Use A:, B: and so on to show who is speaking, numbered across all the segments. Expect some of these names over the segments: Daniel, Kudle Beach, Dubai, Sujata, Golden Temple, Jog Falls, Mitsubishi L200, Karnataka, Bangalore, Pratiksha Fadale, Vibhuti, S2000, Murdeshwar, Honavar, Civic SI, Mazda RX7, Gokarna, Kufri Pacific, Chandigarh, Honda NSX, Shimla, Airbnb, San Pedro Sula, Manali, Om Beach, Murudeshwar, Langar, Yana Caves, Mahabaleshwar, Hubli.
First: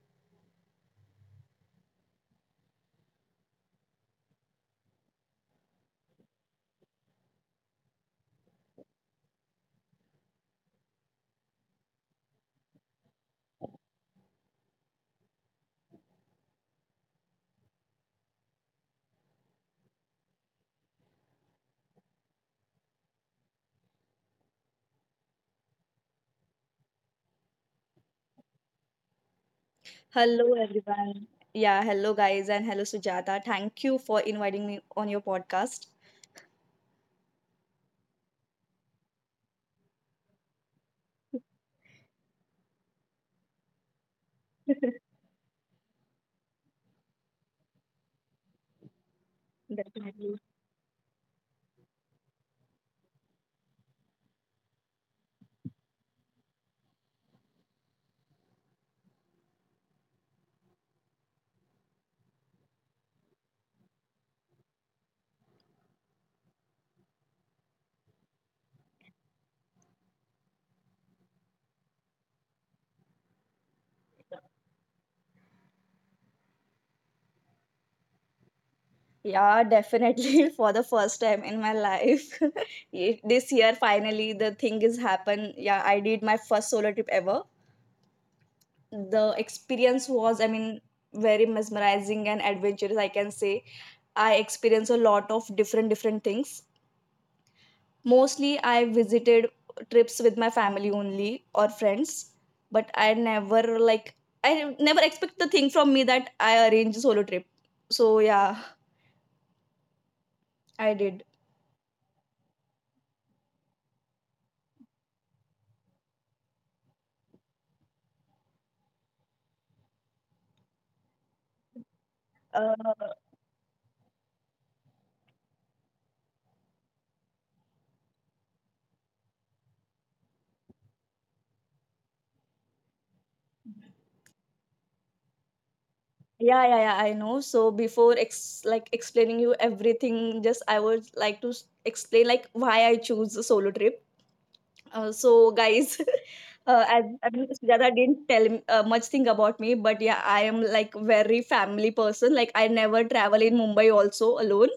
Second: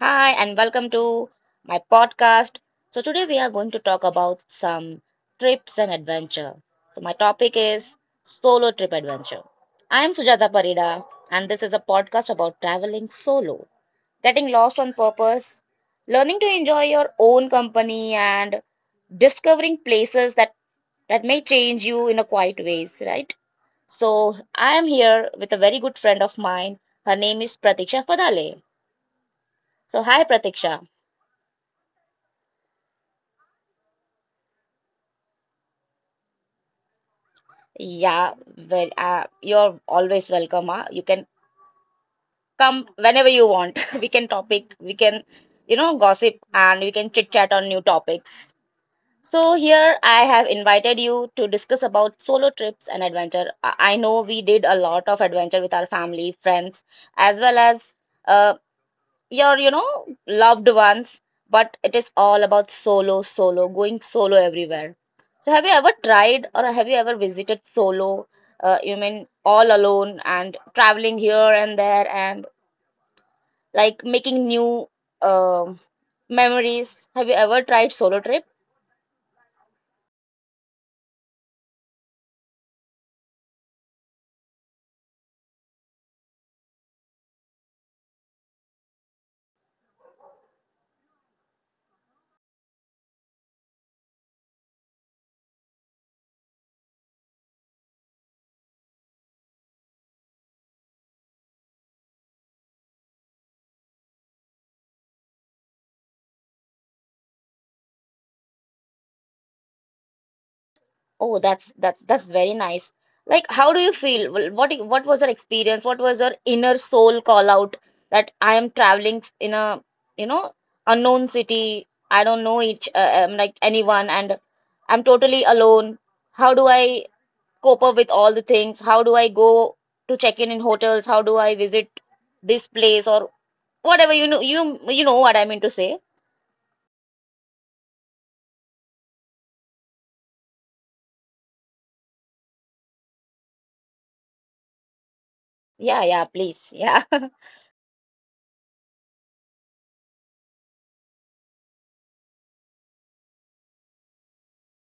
A: Hi and welcome to my podcast. So today we are going to talk about some trips and adventure. So my topic is solo trip adventure. I am Sujata Parida and this is a podcast about traveling solo, getting lost on purpose, learning to enjoy your own company and discovering places that may change you in a quiet ways, right? So I am here with a very good friend of mine. Her name is Pratiksha Fadale. So, hi
B: Hello,
A: Pratiksha.
B: everyone. Yeah, hello, guys, and hello, Sujata. Thank you for inviting me on your podcast.
A: Yeah, well, you're always welcome. Huh? You can come whenever you want. We can topic, we can, gossip and we can chit chat on new topics. So, here I
B: Definitely.
A: have invited you to discuss about solo trips and adventure. I know we did a lot of adventure with our family, friends, as well as uh, your loved ones, but it is all about solo, solo going solo everywhere. So have you ever tried or have you ever visited solo, you mean all alone and traveling here and there and like making new um memories? Have you ever tried solo trip?
B: Yeah, definitely. For the first time in my life, this year, finally, the thing is happened. Yeah, I did my first solo trip ever. The experience was, I mean, very mesmerizing and adventurous, I can say. I experienced a lot of different things. Mostly, I visited trips with my family only or friends, but I never expect the thing from me that I arrange a solo trip. So yeah, I did.
A: Oh, that's that's very nice. Like, how do you feel? Well, what was your experience? What was your inner soul call out that I am traveling in a, you know, unknown city. I don't know
B: Uh,
A: each like anyone, and I'm totally alone. How do I cope up with all the things? How do I go to check in hotels? How do I visit this place or whatever? You you know what I mean to say?
B: yeah, yeah, yeah. I know. So before ex like explaining you everything, just I would like to explain like why I choose a solo trip. So,
A: Yeah,
B: guys,
A: yeah, please. Yeah.
B: as, I mean, Sujata didn't tell much thing about me, but yeah, I am like very family person. Like I never travel in Mumbai also alone.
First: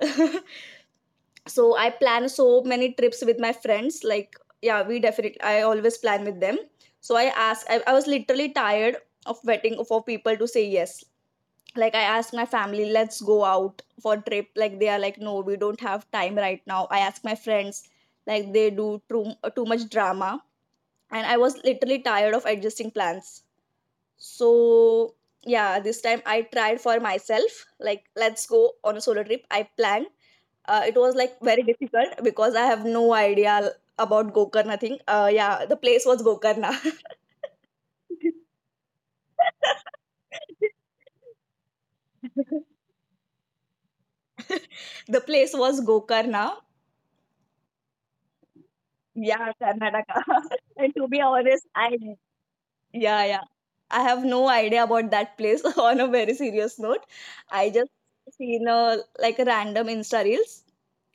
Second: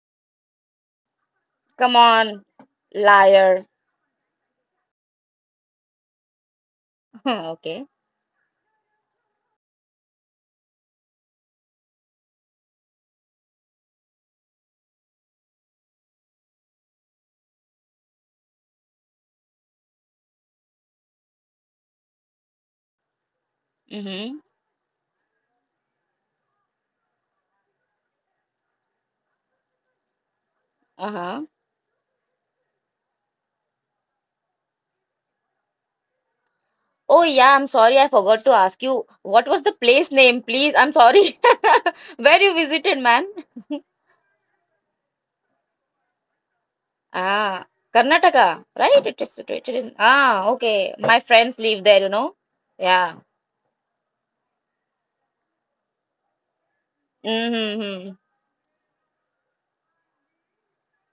B: So I
A: Come
B: plan
A: on,
B: so many trips with my
A: liar.
B: friends. Like yeah, we definitely I always plan with them. So I asked. I,
A: Okay.
B: I was literally tired of waiting for people to say yes. Like I asked my family, let's go out for trip. Like they are like, no, we don't have time right now. I asked my friends, like they do too much drama, and I was literally tired of adjusting plans.
A: Mm-hmm.
B: So, yeah, this time I tried for myself, like, let's go on a solo trip. I planned. It was like
A: Uh-huh.
B: very difficult because I have no idea about Gokarna thing. Yeah, the place was Gokarna.
A: Oh yeah, I'm sorry, I forgot to ask you. What was the place name, please? I'm sorry. Where you visited, man?
B: The place was Gokarna.
A: Ah, Karnataka, right? It is
B: Yeah,
A: situated in.
B: Karnataka.
A: Ah,
B: And
A: okay.
B: to be
A: My friends
B: honest,
A: live
B: I
A: there, you know. Yeah.
B: yeah, yeah, I have no idea about that place. On a very serious note, I just
A: Mm-hmm.
B: seen a random Insta reels.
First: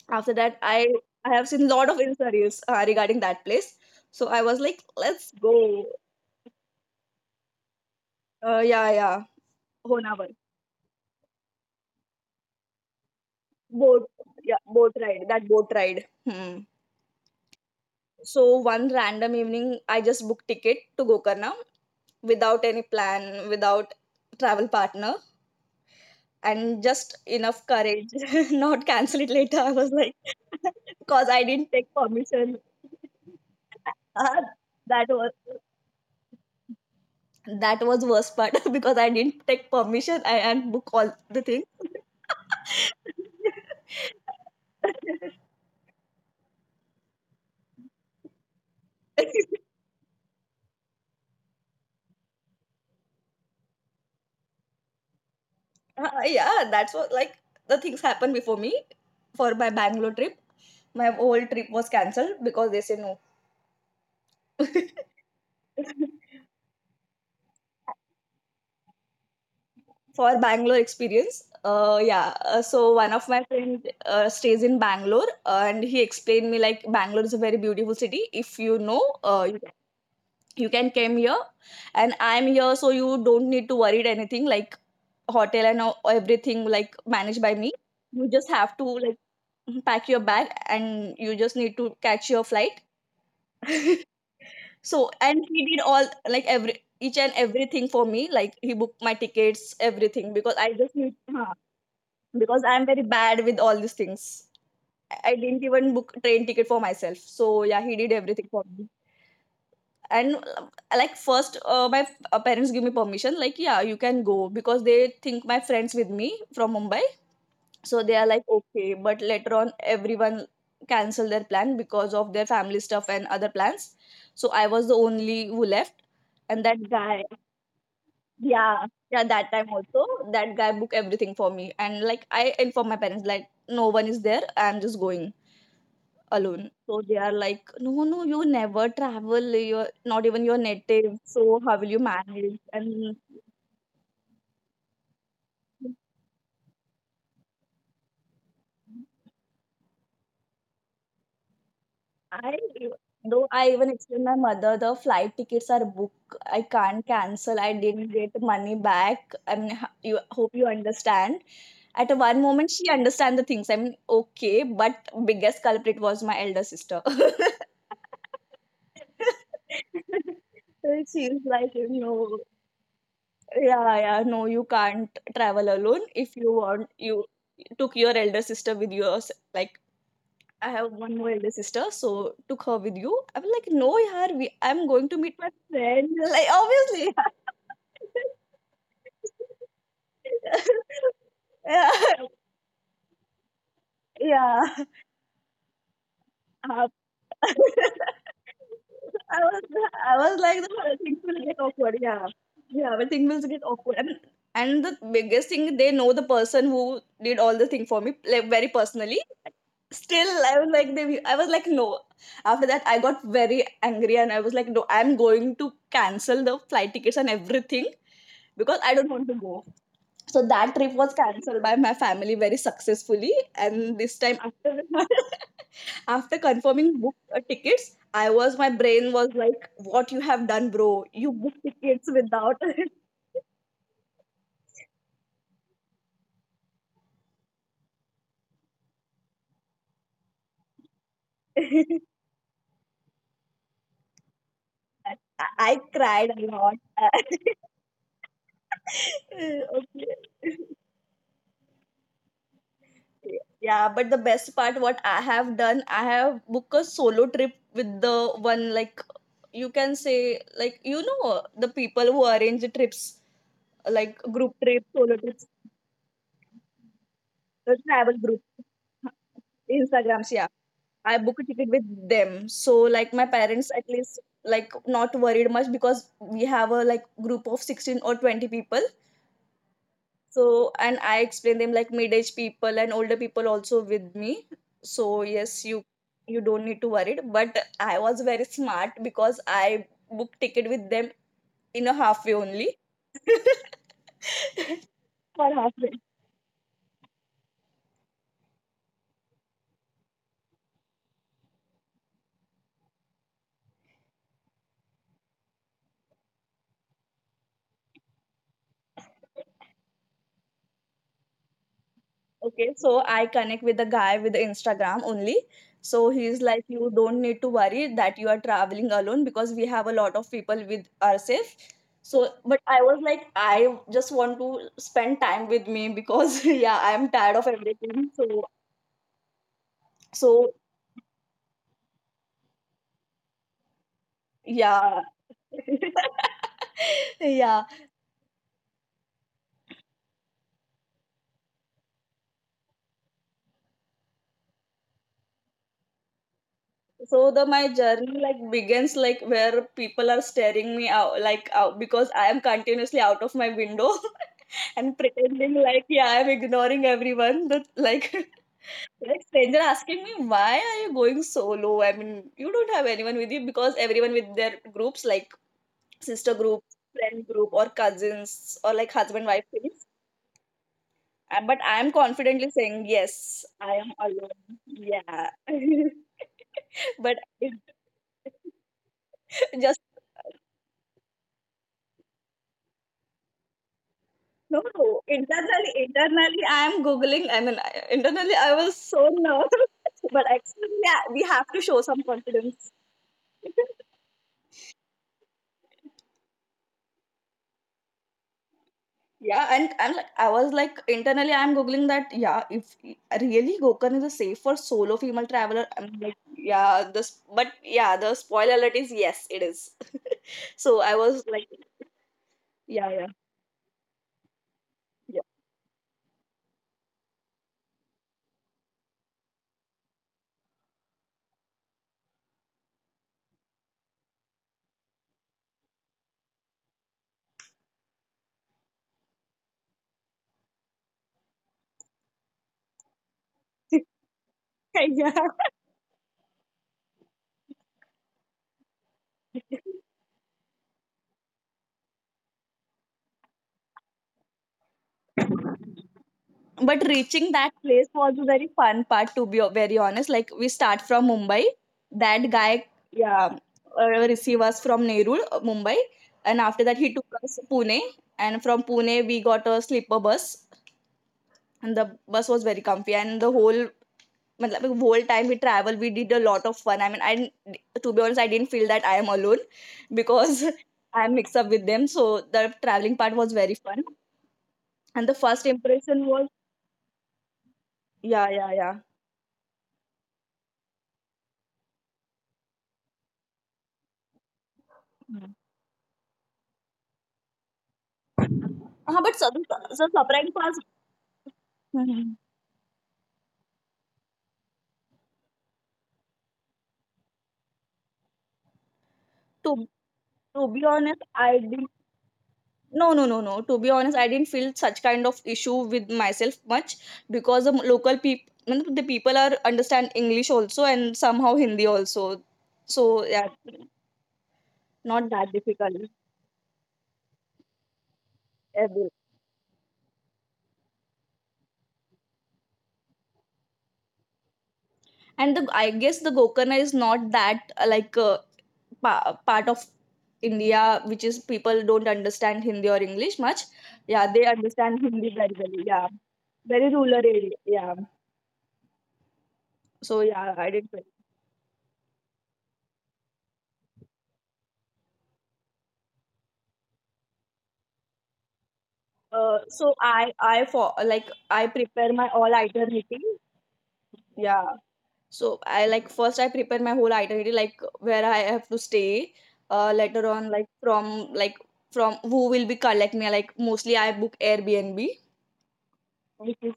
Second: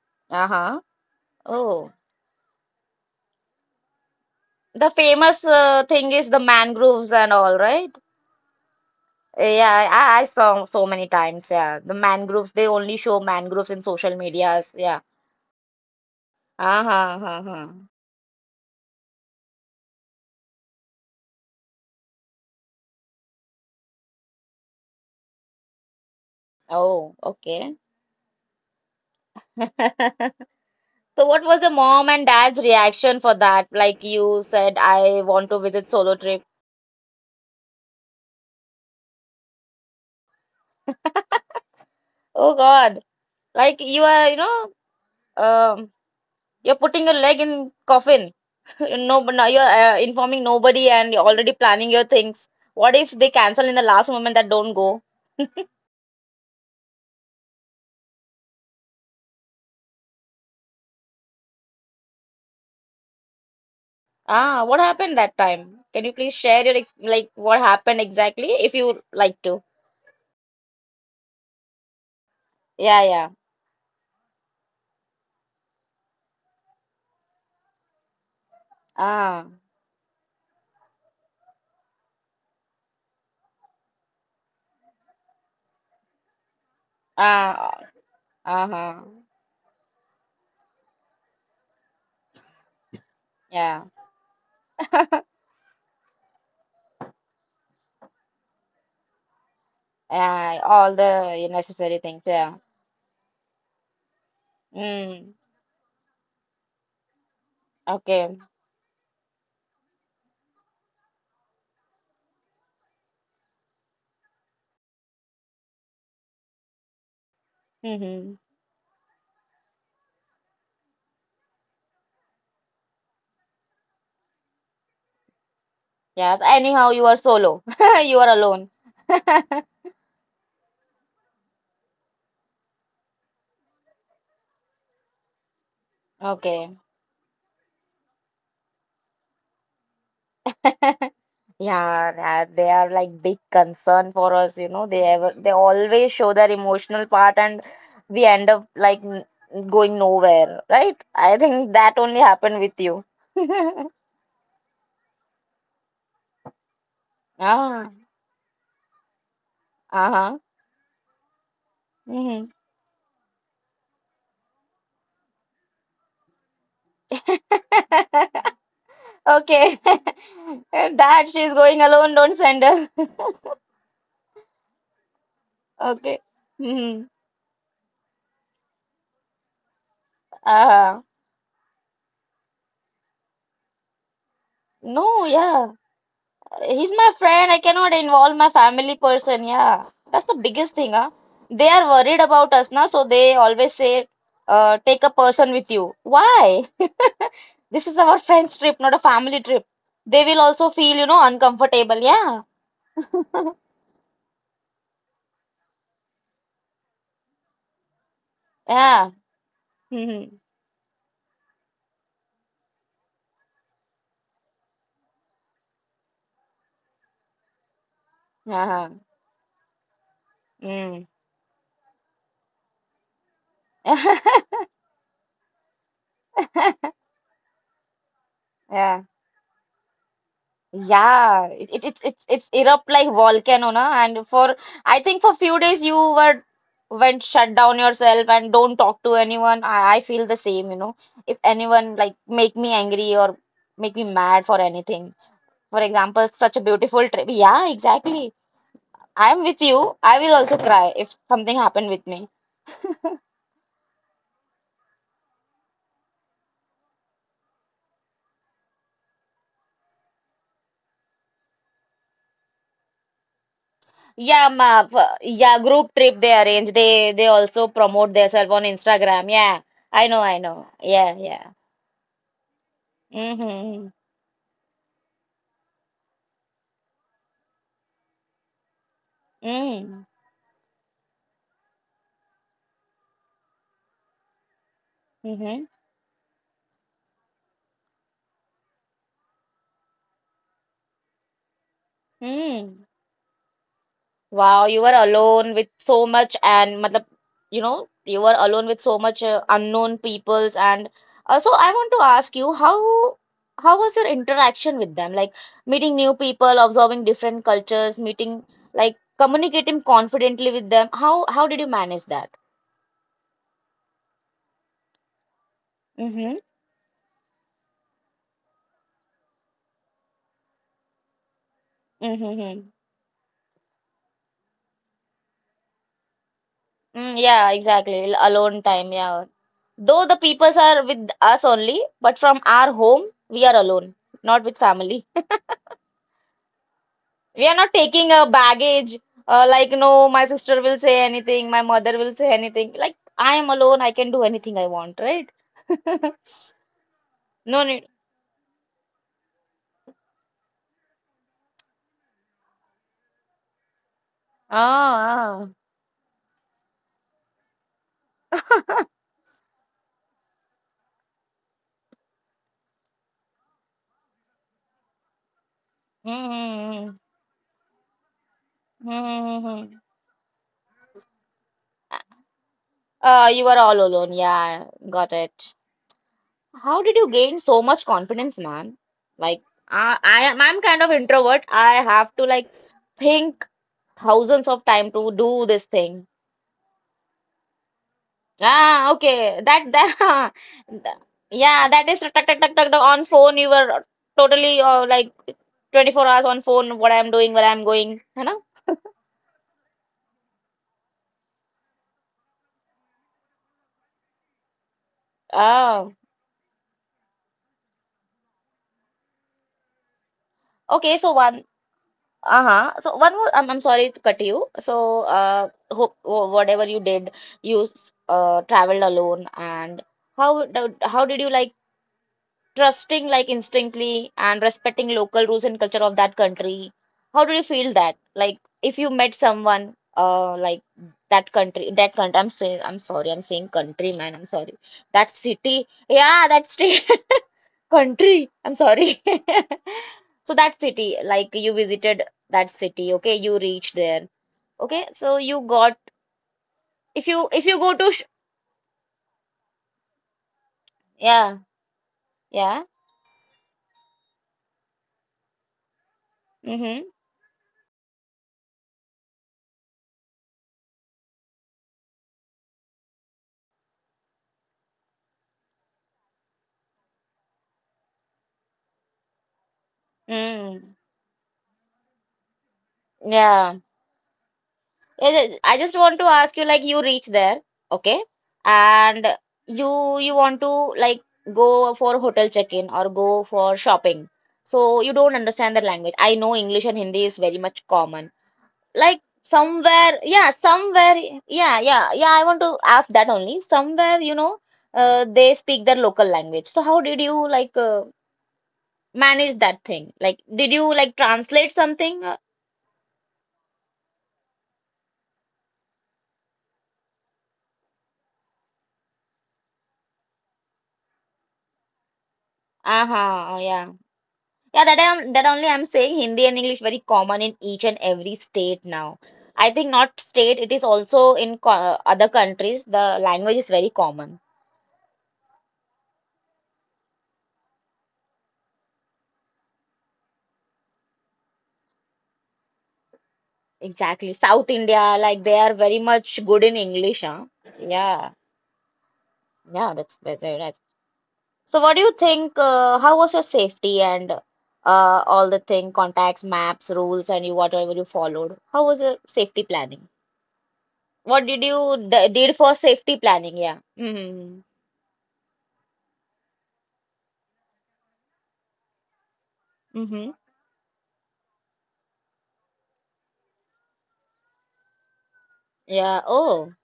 B: After that,
A: Uh-huh.
B: I have seen lot
A: Oh,
B: of Insta reels regarding that place. So I was like,
A: the
B: let's
A: famous
B: go.
A: thing is the mangroves and all, right?
B: Yeah, yeah.
A: Yeah, I
B: Honavar.
A: saw so many times. Yeah, the mangroves. They only show mangroves in
B: Boat,
A: social
B: yeah,
A: medias.
B: boat
A: Yeah.
B: ride. That boat ride. Hmm.
A: Uh-huh. Uh-huh. Uh-huh.
B: So one random evening, I just booked ticket to Gokarna without any plan, without travel partner and
A: Oh,
B: just enough
A: okay.
B: courage not cancel it later. I was like,
A: So
B: because
A: what
B: I
A: was the
B: didn't take
A: mom and
B: permission.
A: dad's reaction for that? Like you
B: Ah,
A: said,
B: that
A: I
B: was
A: want to visit solo trip.
B: that was worst part because I didn't take permission, and book all the things.
A: Oh God, like you are, you know, um, you're putting your leg in coffin. No, but now you're informing nobody and you're already planning your things. What if they cancel in the last moment that don't go?
B: Yeah, that's what, like, the things happened before me for my Bangalore trip. My whole trip was cancelled because they say no.
A: Ah, what happened that time? Can you please share your ex like what happened exactly if you like to?
B: For Bangalore experience. Yeah. So
A: Yeah,
B: one of
A: yeah.
B: my friend stays in Bangalore, and he explained me like Bangalore is a very beautiful city. If you know,
A: Ah,
B: you can come here, and I'm here, so you don't need to worry anything like hotel and everything like managed by me.
A: ah,
B: You just have to
A: uh-huh.
B: like pack your bag, and you just need to catch your flight.
A: Yeah,
B: So and he did all like every each and everything for me. Like he booked my tickets, everything because
A: yeah.
B: I
A: All
B: just need.
A: the necessary things. Yeah.
B: Because I'm very bad with all these things. I
A: Mm,
B: I didn't even book train ticket for myself. So yeah, he did
A: okay.
B: everything for me. And like first, my parents give me permission. Like yeah, you can go because they think my friends with me from Mumbai. So they are
A: Mm-hmm.
B: like okay, but later on, everyone cancel their plan because of their family stuff and other plans. So I was the only who left,
A: Yeah,
B: and that
A: anyhow, you are
B: guy,
A: solo. You are alone.
B: yeah, yeah, that time also, that guy booked everything for me. And like I informed my parents, like, no one is there, I'm just going alone.
A: Okay.
B: So they are like, no, no, you never travel, you're not even your native, so how will you
A: Yeah,
B: manage?
A: they are like
B: And
A: big concern for us, you know. They always show their emotional part and we end up like going nowhere, right? I think that only happened
B: I,
A: with you.
B: though, I even explained my mother the flight tickets are booked. I can't cancel. I
A: Ah,
B: didn't get money back. I mean, you
A: uh-huh.
B: hope you understand. At one
A: Hmm.
B: moment, she understand the things. I mean, okay, but biggest culprit was my elder sister.
A: Okay.
B: So
A: That
B: she's
A: she's
B: like,
A: going alone, don't send her.
B: yeah, yeah, no, you can't travel alone.
A: Okay.
B: If you want,
A: Hmm.
B: you took your elder sister with you. Or like, I have
A: Uh,
B: one more elder sister, so took her with you. I was like, no, yaar, I'm going to
A: no,
B: meet my
A: yeah.
B: friend. Like,
A: He's my
B: obviously.
A: friend. I cannot involve my family person. Yeah, that's the biggest thing. Huh? They are
B: Yeah.
A: worried about us na. So they always say,
B: Yeah.
A: take a person with you. Why?
B: Uh,
A: This is our friend's trip, not a
B: I
A: family
B: was
A: trip.
B: I
A: They will
B: was like
A: also
B: the
A: feel,
B: whole
A: you
B: things
A: know,
B: will get awkward.
A: uncomfortable.
B: Yeah,
A: Yeah,
B: yeah, but things will get awkward. And the biggest thing, they know the person who did all the thing for me like very
A: yeah.
B: personally. Still, I was like they. I was like no. After that, I got very angry and I was like no. I'm going to cancel the flight tickets and everything because
A: Uh-huh.
B: I don't want to go. So that trip
A: Mm.
B: was cancelled by my family very successfully. And this time, after after confirming book tickets, I was my
A: Yeah.
B: brain was like, "What you have done, bro? You
A: Yeah, it,
B: booked
A: it,
B: tickets
A: it's
B: without."
A: erupt like volcano, na? And for I think for few days you were went shut down yourself and don't talk to anyone. I feel the same, you know. If anyone like make me angry or make me mad for anything.
B: I,
A: For
B: I
A: example,
B: cried a
A: such a
B: lot.
A: beautiful trip. Yeah, exactly. I'm with you. I
B: Okay.
A: will also cry if something happened with me.
B: Yeah, but the best part, what I have done, I have booked a solo trip with the one like, you can say, like, you know, the people who arrange the trips. Like
A: Yeah,
B: group
A: ma,
B: trips, solo trips,
A: yeah, group trip they arrange. They also
B: the
A: promote
B: travel group,
A: themselves on Instagram. Yeah, I know,
B: Instagrams.
A: I
B: Yeah,
A: know. Yeah,
B: I book a
A: yeah.
B: ticket with them. So like my parents
A: Mm-hmm.
B: at least like not worried much because we have a like group of 16 or 20 people.
A: Mm.
B: So and I explain them like mid age people and older people also with me. So
A: Mm-hmm.
B: yes, you don't need to worry. But I was very smart because I booked ticket with them in a halfway only.
A: Mm. Wow, you were alone
B: For
A: with
B: half.
A: so much and matlab, you know, you were alone with so much unknown peoples and so I want to ask you how was your interaction with them? Like meeting new people, observing different cultures, meeting like communicating confidently with them. How did you manage that?
B: Okay, so I connect with the guy with the Instagram only. So
A: Mm-hmm.
B: he's like, you don't need to worry that you are traveling alone because we have a lot of people with ourselves. So, but
A: Mm-hmm.
B: I was like, I just want to spend time with me because yeah, I'm
A: Mm,
B: tired of
A: yeah,
B: everything.
A: exactly.
B: So,
A: Alone time, yeah. Though the
B: so
A: peoples are with us only, but from our home, we are alone, not with
B: yeah,
A: family. We are
B: yeah.
A: not taking a baggage, like, no, my sister will say anything, my mother will say anything. Like, I am alone, I can do anything I want, right?
B: So the
A: No
B: my
A: need.
B: journey like begins like where people are staring me out, like, out because I am continuously out of my window. And
A: Ah, ah.
B: pretending like, yeah, I'm ignoring everyone. That, like, like stranger asking me, why are you going solo? I mean, you don't have anyone with you because everyone with their groups, like sister group,
A: Mm-hmm.
B: friend group, or cousins, or
A: Mm-hmm.
B: like husband wife
A: Mm-hmm, mm-hmm.
B: things. But I'm confidently saying yes,
A: You are
B: I
A: all
B: am
A: alone,
B: alone,
A: yeah, got
B: yeah.
A: it. How did you
B: But
A: gain
B: it,
A: so much confidence, man? Like,
B: just,
A: I am, I'm kind of introvert. I have to like think thousands
B: no,
A: of time
B: no.
A: to do this
B: Internally,
A: thing.
B: internally, I am googling. I mean, internally, I was
A: Ah,
B: so
A: okay.
B: nervous.
A: That
B: But
A: that
B: actually, yeah, we have to
A: yeah,
B: show
A: that
B: some
A: is tuck, tuck, tuck,
B: confidence.
A: tuck, tuck. On phone, you were totally like 24 hours on phone. What I'm doing, where I'm going, you know?
B: Yeah, and like I was like internally, I'm googling that. Yeah, if really Gokan is a safe for solo female traveler.
A: Ah,
B: I'm like, yeah, this, but yeah, the spoiler alert is yes, it is. So
A: okay.
B: I
A: So
B: was
A: one.
B: like,
A: Uh-huh.
B: yeah,
A: So
B: yeah,
A: one more, I'm sorry to cut you. So hope whatever you did, you traveled alone, and how did you like trusting like instinctly and respecting local rules and culture of that country? How did you feel that? Like if you met someone like that country, I'm saying, I'm sorry, I'm saying
B: yeah,
A: country, man, I'm sorry, that city, yeah, that state. Country, I'm sorry.
B: yeah.
A: So that city, like you visited that city, okay? You reached there, okay? So you got
B: But
A: if you
B: reaching that
A: go
B: place
A: to sh
B: was a very fun part, to be very honest. Like, we start from
A: yeah
B: Mumbai. That guy,
A: yeah
B: yeah, receive us from Nerul, Mumbai, and after that
A: mm-hmm
B: he took us to Pune, and from Pune we got a sleeper bus, and the bus was very comfy, and the whole, matlab, whole time we traveled we did a lot of fun. I mean, I didn't- to be honest, I didn't feel that I am alone because
A: mm
B: I'm mixed up with them. So the traveling part was very
A: yeah.
B: fun, and
A: Yeah,
B: the
A: yeah,
B: first
A: I just want to
B: impression was,
A: ask you like you reach there, okay?
B: yeah, yeah, yeah.
A: And you want to like go for hotel check-in or go for shopping. So you don't understand the language. I know English and Hindi is very much common. Like
B: But so,
A: somewhere, yeah,
B: surprise was.
A: somewhere, yeah yeah yeah,
B: Mhm.
A: I want to ask that only somewhere, you know, they speak their local language. So how did you like manage
B: to
A: that thing? Like
B: to
A: did
B: be
A: you like
B: honest, I
A: translate
B: didn't.
A: something?
B: No, no, no, no. To be honest, I didn't feel such kind of issue with myself much because the local people, the people are understand English also and somehow Hindi also. So yeah,
A: Huh, yeah yeah, that I am,
B: not
A: that
B: that
A: only I'm
B: difficult.
A: saying Hindi and English very common in each and every state
B: Every-
A: now. I think not state, it is also in co other countries the language is very common.
B: And the I guess the Gokarna is not that part of India which is people don't understand Hindi or English much.
A: Exactly,
B: Yeah, they
A: South
B: understand
A: India,
B: Hindi
A: like
B: very
A: they are
B: well.
A: very
B: Yeah,
A: much good in
B: very rural
A: English, huh,
B: area. Yeah.
A: yeah. Yeah, that's
B: So yeah,
A: very
B: I
A: nice.
B: did.
A: So, what do you think? How was your safety and all the thing, contacts, maps, rules, and you whatever you followed? How was your safety
B: So
A: planning?
B: I for like
A: What did
B: I
A: you
B: prepare
A: d
B: my all
A: did for
B: itinerary.
A: safety planning? Yeah. Mm-hmm.
B: Yeah. So I, like, first I prepare my whole itinerary like where I have to stay.
A: Mm-hmm.
B: Later on, like, from like, from who will be collect me. Like, mostly I book Airbnb,
A: Yeah.
B: which
A: Oh,
B: is,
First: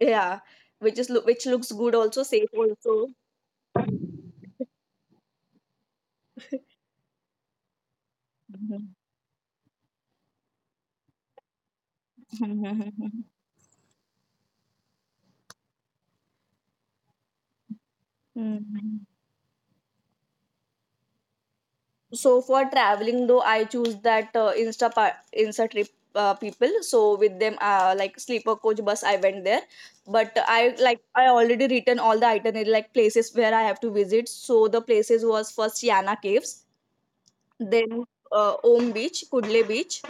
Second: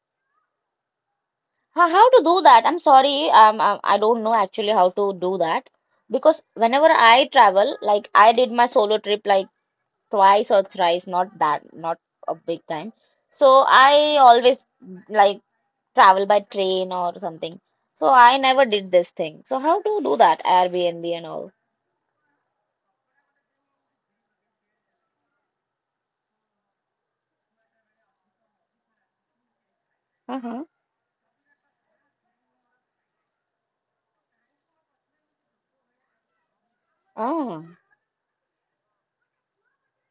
B: yeah, which is which looks good
A: how to
B: also,
A: do
B: safe
A: that? I'm
B: also.
A: sorry. I don't know actually how to do that because whenever I travel, like I did my solo trip like twice or thrice, not that, not a big time. So I always like travel by train or something. So I never did
B: Mhm.
A: this thing. So how to do that? Airbnb and all.
B: So for traveling, though, I choose that insta insta trip people. So with them, like sleeper coach bus, I went there. But
A: Uh-huh.
B: I like, I already written all the itinerary like places where I have to visit. So the places was first Yana caves,
A: Oh.
B: then Om beach, Kudle beach,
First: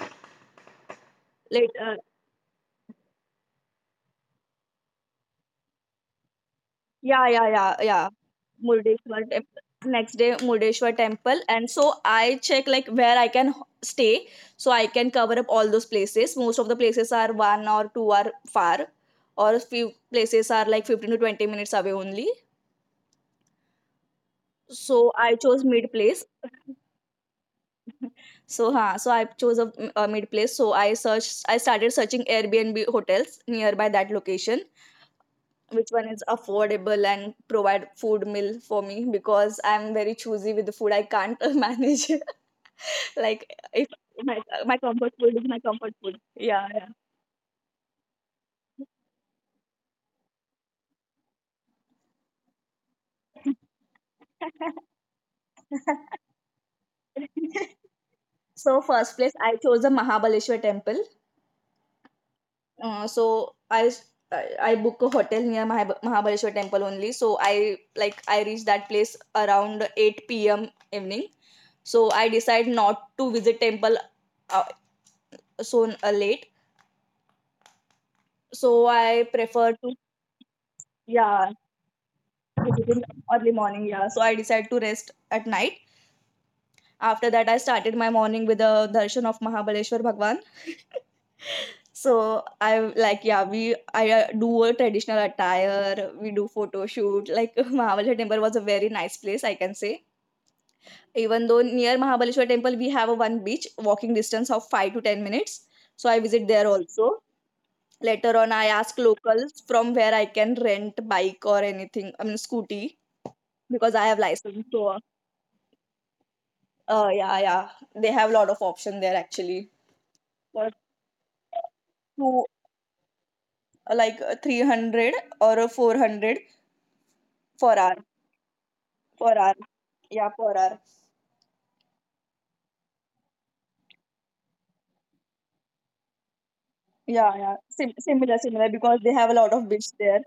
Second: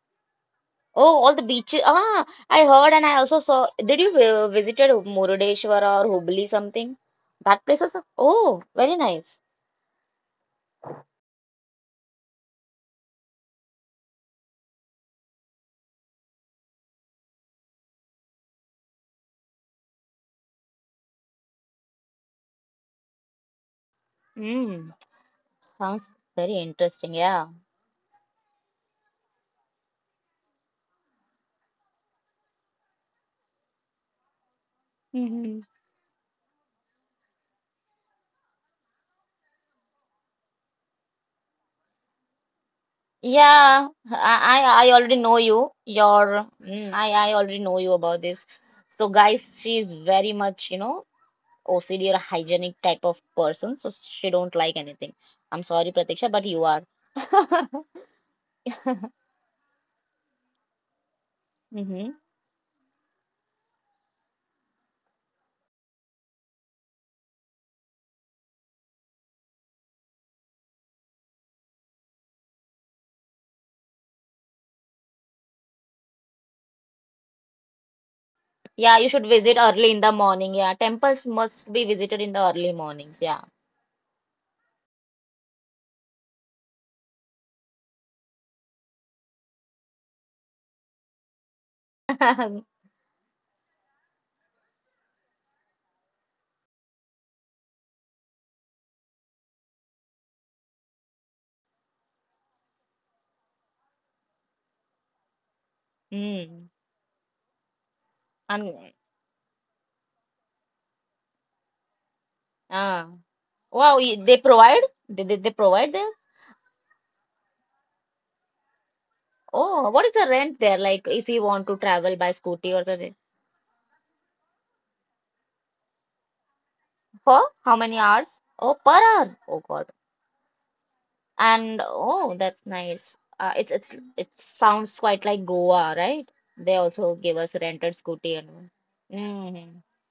A: Oh, all the beaches.
B: later.
A: Ah, I heard and I also saw. Did you visited Murudeshwar or Hubli something?
B: Yeah, yeah,
A: That
B: yeah,
A: place is
B: yeah.
A: oh, very
B: Murdeshwar
A: nice.
B: temple. Next day, Murdeshwar temple. And so I check like where I can stay. So I can cover up all those places. Most of the places are one or two are far. Or a few places are like 15 to 20 minutes away only.
A: Hmm.
B: So I chose mid
A: Sounds
B: place.
A: very interesting. Yeah.
B: So I chose a mid place. So I searched, I started searching Airbnb hotels nearby that location,
A: Hmm.
B: which one is affordable and provide food meal for me because I'm very choosy with the food. I can't manage, like, if
A: Yeah.
B: my
A: I
B: my
A: I I
B: comfort
A: already
B: food
A: know
B: is my
A: you.
B: comfort food,
A: Your
B: yeah, yeah.
A: mm, I already know you about this. So guys, she is very much, you know, OCD or a hygienic type of person, so she don't like anything. I'm sorry, Pratiksha, but you are.
B: So first place I chose the Mahabaleshwar temple.
A: Hmm.
B: Uh, so i s- i I book a hotel near Mahabaleshwar temple only, so I, like, I reach that place around 8 p.m. evening, so I decide not to visit temple. uh, so, late. So
A: Yeah, you
B: I
A: should visit
B: prefer
A: early
B: to,
A: in the morning. Yeah, temples
B: yeah,
A: must be visited in the early
B: visit in the
A: mornings. Yeah.
B: early morning, yeah. So I decide to rest at night. After that, I started my morning with a darshan of Mahabaleshwar Bhagwan. So I, like, yeah, we I do a traditional attire. We do photo shoot. Like, Mahabaleshwar Temple was a very nice place, I can say. Even though near Mahabaleshwar Temple we have a one beach walking distance of 5 to 10 minutes. So I visit there
A: Mm.
B: also. Later on, I
A: And
B: ask locals from where I can rent bike or anything. I mean, scooty,
A: ah,
B: because
A: wow,
B: I have
A: you- they
B: license.
A: provide?
B: So
A: They, they provide there?
B: uh, yeah, yeah, they have a lot of option there actually.
A: Oh, what is the rent
B: But
A: there? Like, if you want to
B: to,
A: travel by scooty or something,
B: like, 300, or, 400
A: for
B: for
A: how
B: hour,
A: many hours? Oh, per
B: for hour.
A: hour. Oh God.
B: Yeah, per hour.
A: And oh, that's nice. It's it sounds quite like Goa, right? They also
B: Yeah,
A: give
B: yeah.
A: us
B: Sim-
A: rented
B: similar,
A: scooty
B: similar
A: and
B: because they have a lot of bids
A: hmm.
B: there.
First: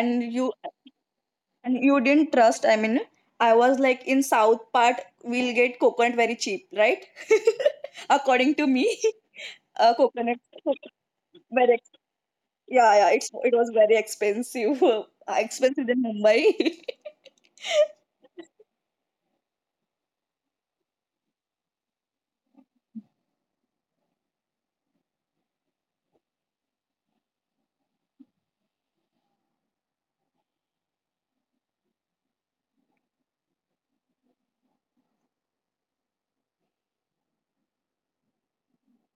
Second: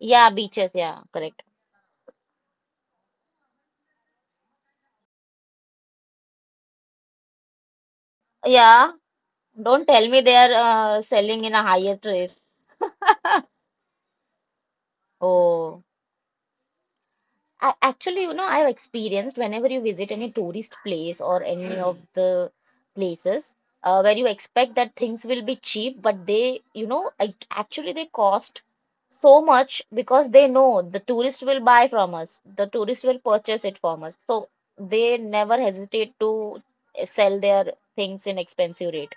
A: Yeah,
B: you
A: beaches. Yeah, correct.
B: and you didn't trust. I mean, I was like in south part we'll get coconut very cheap, right? According to me,
A: Yeah, don't tell me they
B: coconut
A: are selling in a
B: very.
A: higher rate.
B: Yeah, yeah, it was very expensive,
A: Oh.
B: expensive than Mumbai.
A: I actually, you know, I've experienced whenever you visit any tourist place or any of the places where you expect that things will be cheap, but they, you know, actually they cost so much because they know the tourist will buy from us, the tourist will purchase it from us. So they never hesitate to sell their things in expensive rate.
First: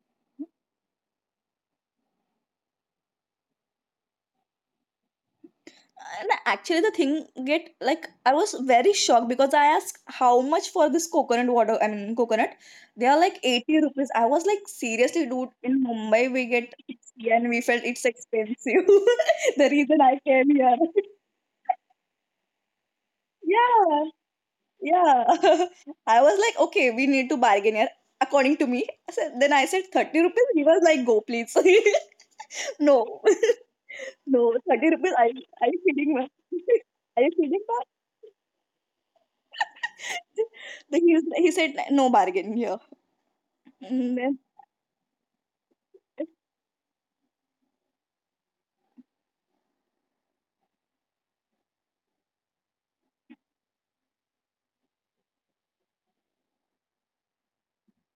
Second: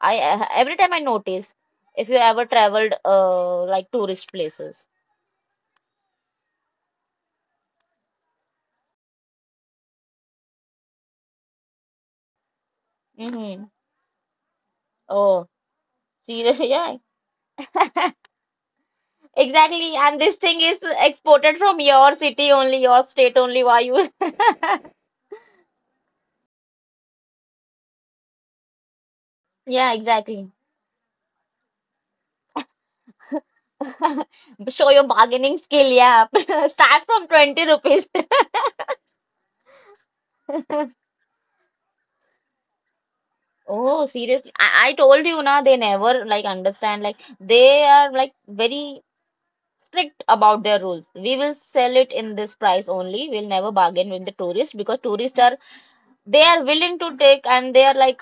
A: Every time I notice if you ever traveled like tourist places.
B: And actually, the thing get, like, I was very shocked because I asked how much for this coconut water. I mean coconut, they are
A: Mm
B: like
A: hmm.
B: 80 rupees. I was like, seriously,
A: Oh,
B: dude, in Mumbai
A: see,
B: we get
A: yeah.
B: 60 and we felt it's expensive. The
A: Exactly,
B: reason
A: and
B: I
A: this
B: came
A: thing is
B: here.
A: exported from your city only, your state only. Why you?
B: Yeah, yeah. I was like, okay, we need to bargain here. According to me, then I said
A: Yeah,
B: 30
A: exactly.
B: rupees. He was like, go please. No. No,
A: Show
B: 30
A: your
B: rupees. Are you,
A: bargaining
B: are you
A: skill.
B: kidding
A: Yeah,
B: me?
A: start from
B: Are you kidding
A: 20
B: me?
A: rupees.
B: Then he said, no bargain here.
A: Oh,
B: And then-
A: seriously. I told you na they never like understand. Like they are like very strict about their rules. We will sell it in this price only. We'll never bargain with the tourists because tourists are they are willing to take and they are like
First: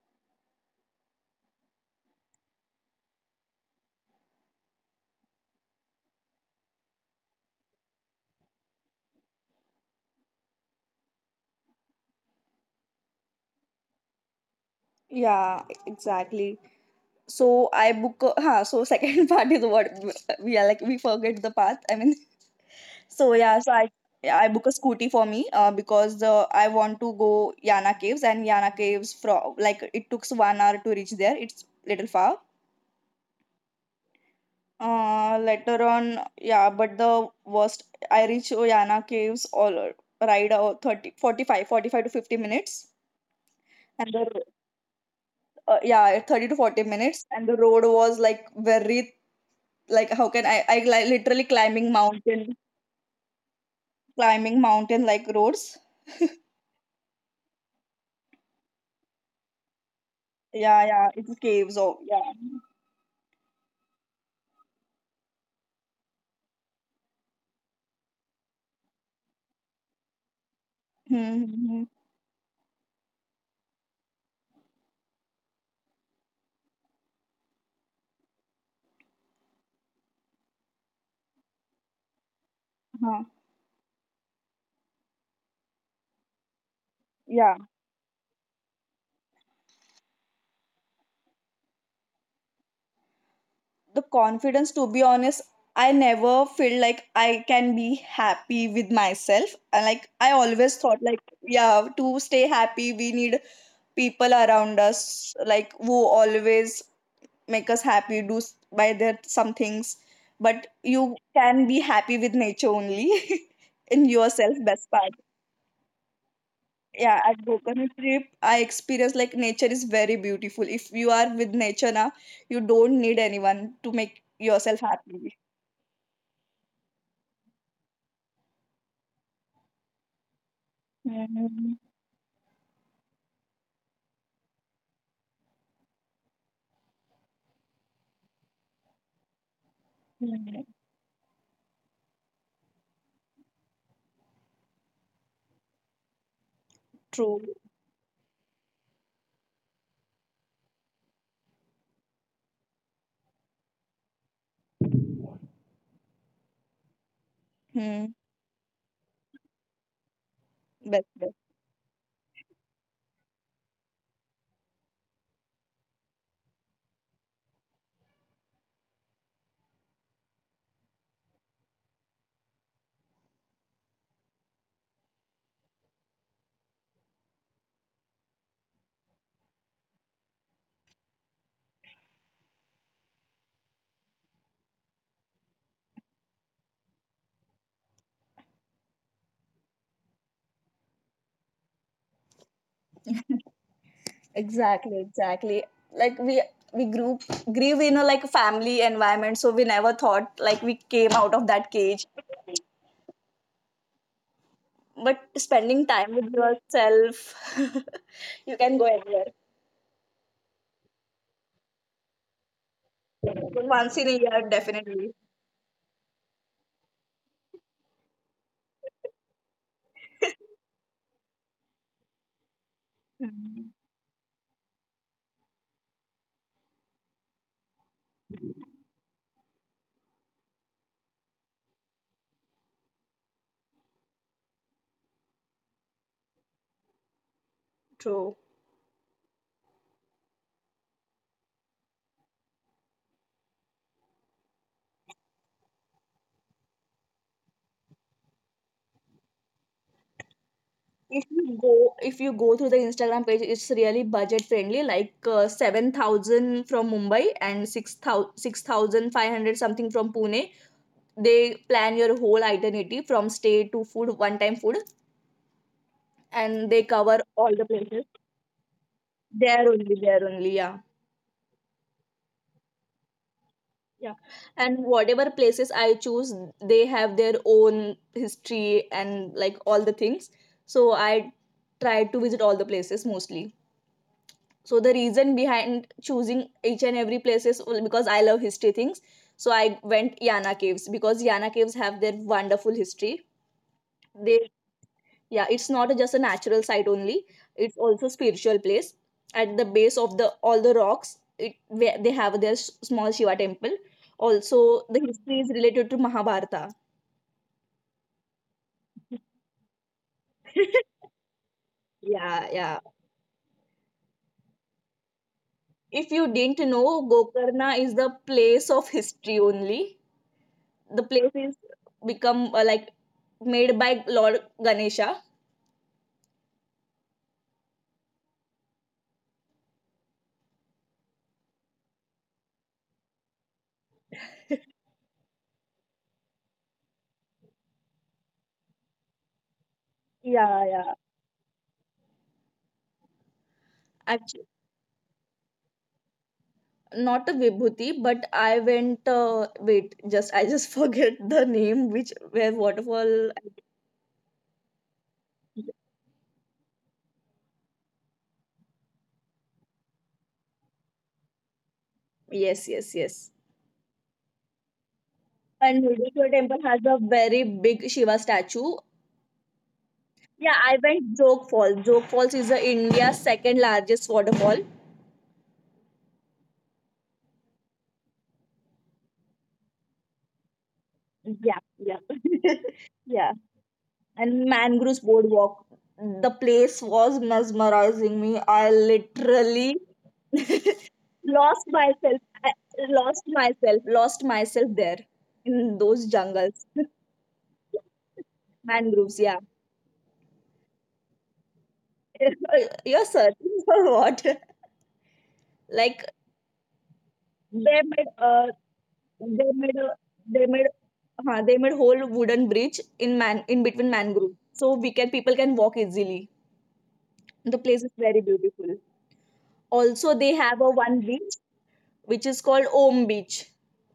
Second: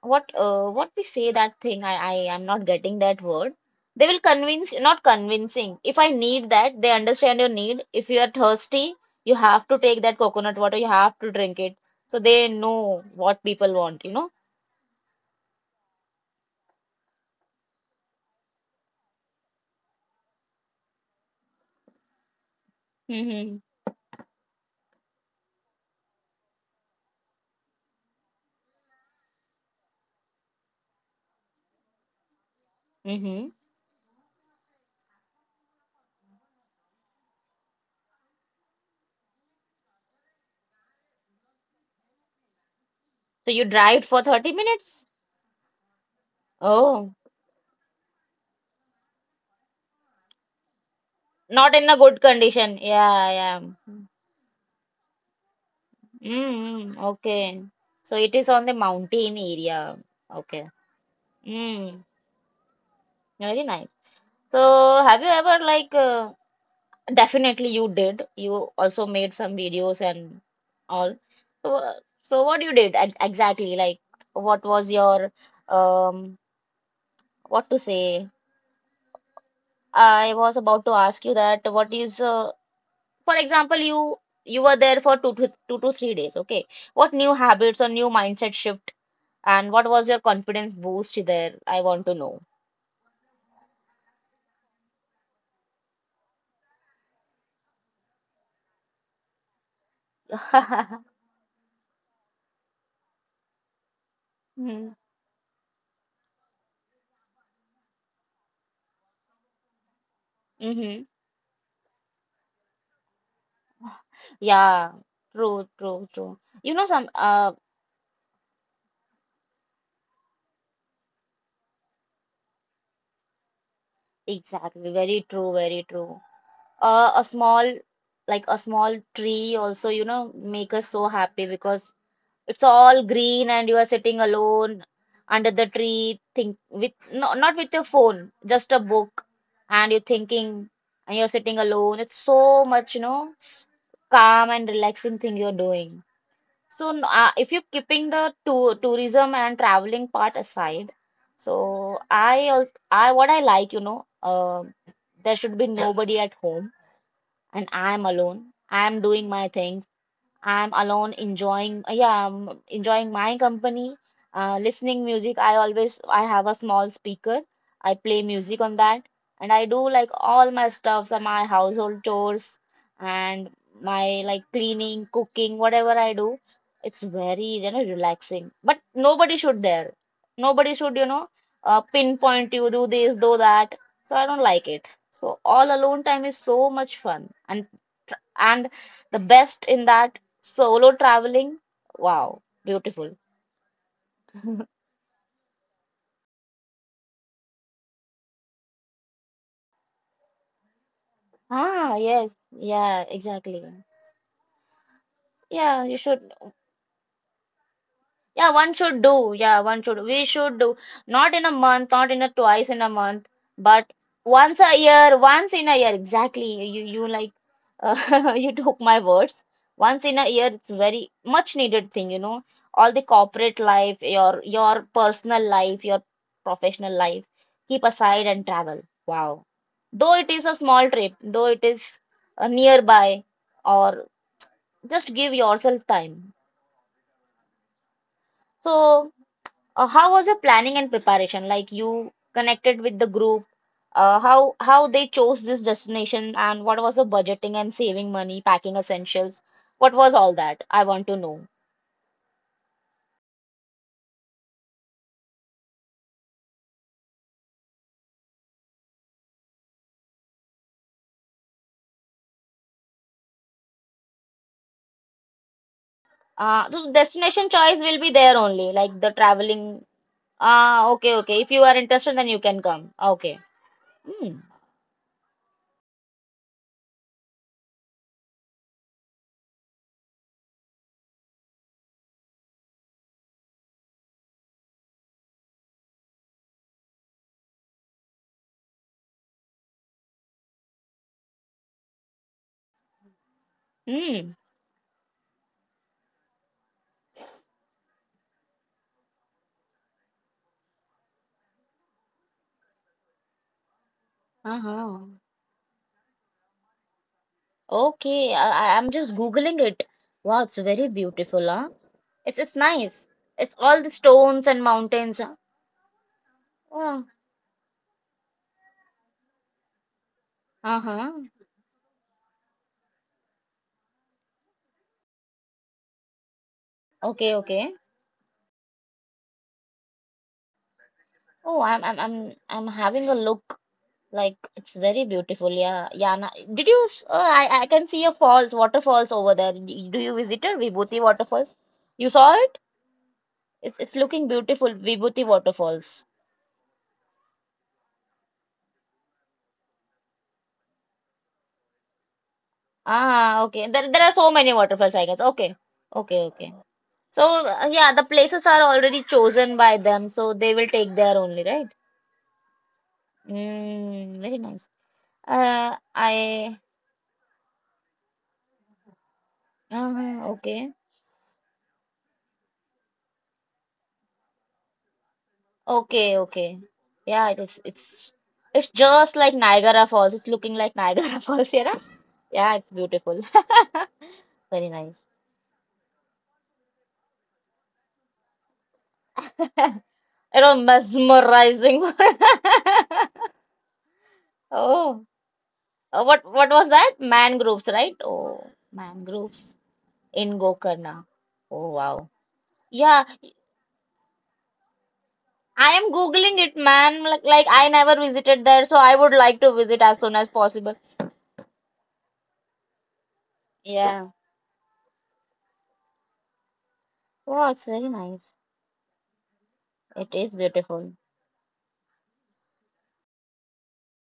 A: what we say that thing I am not getting that word. They will convince, not convincing, if I need that, they understand your need. If you are thirsty, you have to take that coconut water, you have to drink it. They know what people want, you know.
B: Yeah, exactly. So I book, a-, so second part is what we are, like, we forget the path. I mean, so
A: Mm-hmm.
B: yeah, so I book a scooty for me because I want to go Yana Caves, and Yana Caves from, like, it took 1 hour to reach there. It's little far.
A: Mm-hmm.
B: Later on, yeah, but the worst, I reach Oyana Caves all ride 30, 45, 45 to 50 minutes.
A: So you dry it
B: And
A: for
B: the,
A: 30 minutes.
B: yeah, 30 to 40
A: Oh,
B: minutes. And the road was like very, like, how can I literally
A: not in a good condition, yeah, yeah.
B: climbing mountain like roads.
A: Mm-hmm. Okay, so it is on the mountain area. Okay.
B: Yeah, yeah, it's caves. Oh,
A: Mm.
B: yeah.
A: Very nice. So have you ever like definitely you did. You also made some videos and all.
B: Hmm, hmm,
A: So,
B: hmm,
A: so what you did exactly? Like, what was your um, what to say? I was about to ask you that what is
B: huh,
A: for example, you were there for two to three days, okay? What new
B: yeah.
A: habits or new mindset shift and what was your confidence boost there? I want to know.
B: The confidence, to be honest, I never feel like I can be happy with myself, and, like, I always thought, like, yeah, to stay happy we need people around us, like, who always make us happy, by their some things. But
A: Mm-hmm.
B: you can be happy with nature only. In yourself, best
A: Yeah,
B: part.
A: true. You know some
B: Yeah, at Gokarna trip I experienced, like, nature is very beautiful. If you are with nature now, you don't need anyone to make yourself
A: exactly. Very
B: happy.
A: true. Very true. A small, like a small tree also, you know, make us so happy
B: Mm,
A: because it's all green and you are sitting alone under the tree, think with no, not with your phone, just a book, and you're
B: mm.
A: thinking and you're sitting alone. It's so much, you know, calm and relaxing thing you're doing. So,
B: True.
A: if you're keeping the to tourism and traveling part aside, so I, what I like, you know, there should be nobody at home, and I'm
B: Mm,
A: alone. I'm doing my things. I'm
B: but,
A: alone
B: but
A: enjoying, yeah, enjoying my company, listening music. I always, I have a small speaker. I play music on that, and I do like all my stuffs, my household chores, and my like cleaning, cooking, whatever I do. It's very, you know, relaxing. But nobody should there. Nobody should, you know, pinpoint you, do this, do that. So I don't like it. So all alone time is so much fun and and the best in that solo traveling? Wow, beautiful.
B: exactly, exactly. Like we grew in a, like, family environment, so we never thought like we came out of that
A: Ah,
B: cage.
A: yes. Yeah, exactly.
B: But
A: Yeah,
B: spending
A: you
B: time
A: should.
B: with yourself,
A: Yeah,
B: you
A: one
B: can go
A: should do.
B: anywhere.
A: Yeah, one should. We should do. Not in a month, not in a twice in a month,
B: But
A: but
B: once in a year,
A: once a year,
B: definitely.
A: once in a year. Exactly. You like you took my words. Once in a year, it's very much needed thing, you know. All the corporate
B: Mm.
A: life, your personal life, your professional life. Keep aside and travel. Wow. Though it is a small trip, though it is nearby, or just give yourself time.
B: True.
A: So how was your planning and preparation? Like you connected with the group, how they chose this destination, and what was the budgeting and saving money, packing essentials? What was all that? I want to
B: If
A: know.
B: you go, if you go through the Instagram page, it's really budget friendly. Like, 7,000 from Mumbai and six thousand six thousand five hundred something from Pune. They plan your whole itinerary from stay to food, one time food, and they
A: The
B: cover
A: destination
B: all the
A: choice will
B: places
A: be there only, like the
B: there
A: traveling.
B: only there only Yeah.
A: Ah, okay. If you are interested, then you can come. Okay.
B: yeah
A: Hmm.
B: and whatever places I choose, they have their own history, and, like, all the things. So I try to visit all the places, mostly. So the reason behind choosing each and every place is, well, because I love history things. So I went Yana Caves because Yana Caves have their wonderful history.
A: Hmm.
B: They, yeah, it's not just a natural site only, it's also spiritual place. At the base of the all the rocks, it, where they have their small Shiva temple also.
A: Uh-huh.
B: The history is related to Mahabharata.
A: Okay. I'm just Googling it. Wow, it's very beautiful, huh? It's
B: Yeah, yeah.
A: nice. It's all the stones and mountains, huh?
B: If you didn't
A: Oh.
B: know, Gokarna is the place of history only.
A: Uh-huh.
B: The place is become, like, made by Lord Ganesha.
A: Okay, okay. Oh, I'm having a look. Like it's very beautiful. Yeah, yeah. Did you? Oh, I can see a falls, waterfalls over there. Do you visit it, Vibhuti
B: Yeah,
A: waterfalls? You saw it? It's
B: yeah.
A: looking beautiful, Vibhuti waterfalls.
B: Not a Vibhuti, but I went, wait, just I just forget the name, which, where waterfall.
A: Ah, okay. There are so many waterfalls, I guess. Okay, okay. So yeah, the places are already chosen by them, so they will take there only, right?
B: Yes, yes, yes.
A: Mm, very nice.
B: And Murudeshwar
A: I.
B: temple has a very big Shiva statue. Yeah,
A: Okay.
B: I went Jog falls. Jog falls is the India's second largest waterfall.
A: Okay, okay. Yeah, it is. It's just like Niagara Falls. It's looking like Niagara Falls here,
B: Yeah,
A: huh?
B: yeah.
A: Yeah, it's beautiful.
B: Yeah. And
A: Very
B: mangroves
A: nice.
B: boardwalk. The place was mesmerizing me. I literally
A: You know,
B: lost
A: mesmerizing.
B: myself. I lost myself, lost myself there,
A: Oh,
B: in those
A: what was
B: jungles.
A: that? Mangroves, right? Oh,
B: Mangroves, yeah.
A: mangroves in Gokarna. Oh, wow. Yeah,
B: You're searching for what?
A: I am
B: Like,
A: Googling it, man. Like I
B: they
A: never
B: made
A: visited
B: uh,
A: there, so I would like to
B: they
A: visit
B: made a,
A: as soon as
B: they made
A: possible.
B: they made whole wooden bridge in man in between
A: Yeah.
B: mangrove so we can people can walk easily.
A: Wow,
B: The
A: it's
B: place
A: very
B: is very
A: nice.
B: beautiful.
A: It
B: Also
A: is
B: they have a
A: beautiful.
B: one beach which is called Om beach.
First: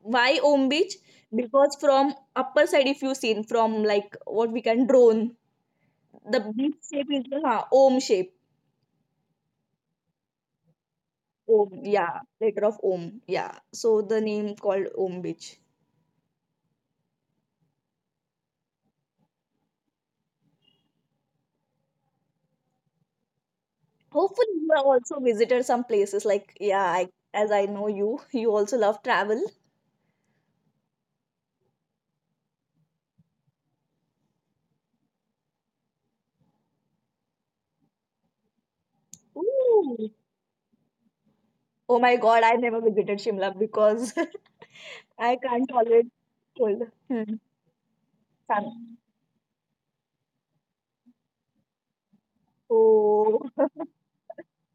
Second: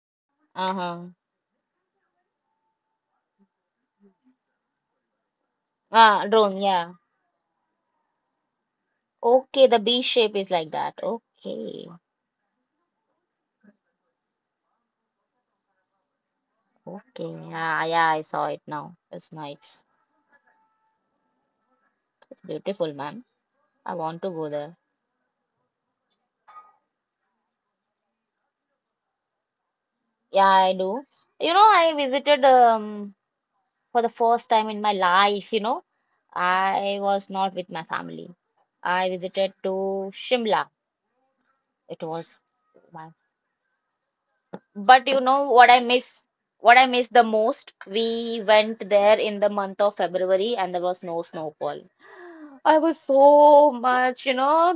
B: Why Om beach?
A: Uh-huh.
B: Because from upper side, if you seen from, like, what we can drone,
A: Ah,
B: the
A: drone,
B: beak
A: yeah.
B: shape is the Om shape.
A: Okay, the B shape is like that.
B: Om,
A: Okay.
B: yeah, letter of Om, yeah. So the name called Om Beach.
A: Okay. Yeah, yeah, I saw it now. It's nice. It's beautiful, man. I want to go
B: Hopefully, you
A: there.
B: have also visited some places, like, yeah. I, as I know you, you also love travel.
A: Yeah, I do. You know, I visited for the first time in my life, you know. I was not with my family. I visited to
B: Ooh.
A: Shimla. It
B: Oh my
A: was
B: God, I never
A: my
B: visited Shimla because
A: but you
B: I
A: know
B: can't tolerate
A: what
B: cold.
A: I miss the
B: Hmm.
A: most? We went
B: Sun.
A: there in the month of February and there was no snowfall. I was
B: Oh,
A: so much, you know,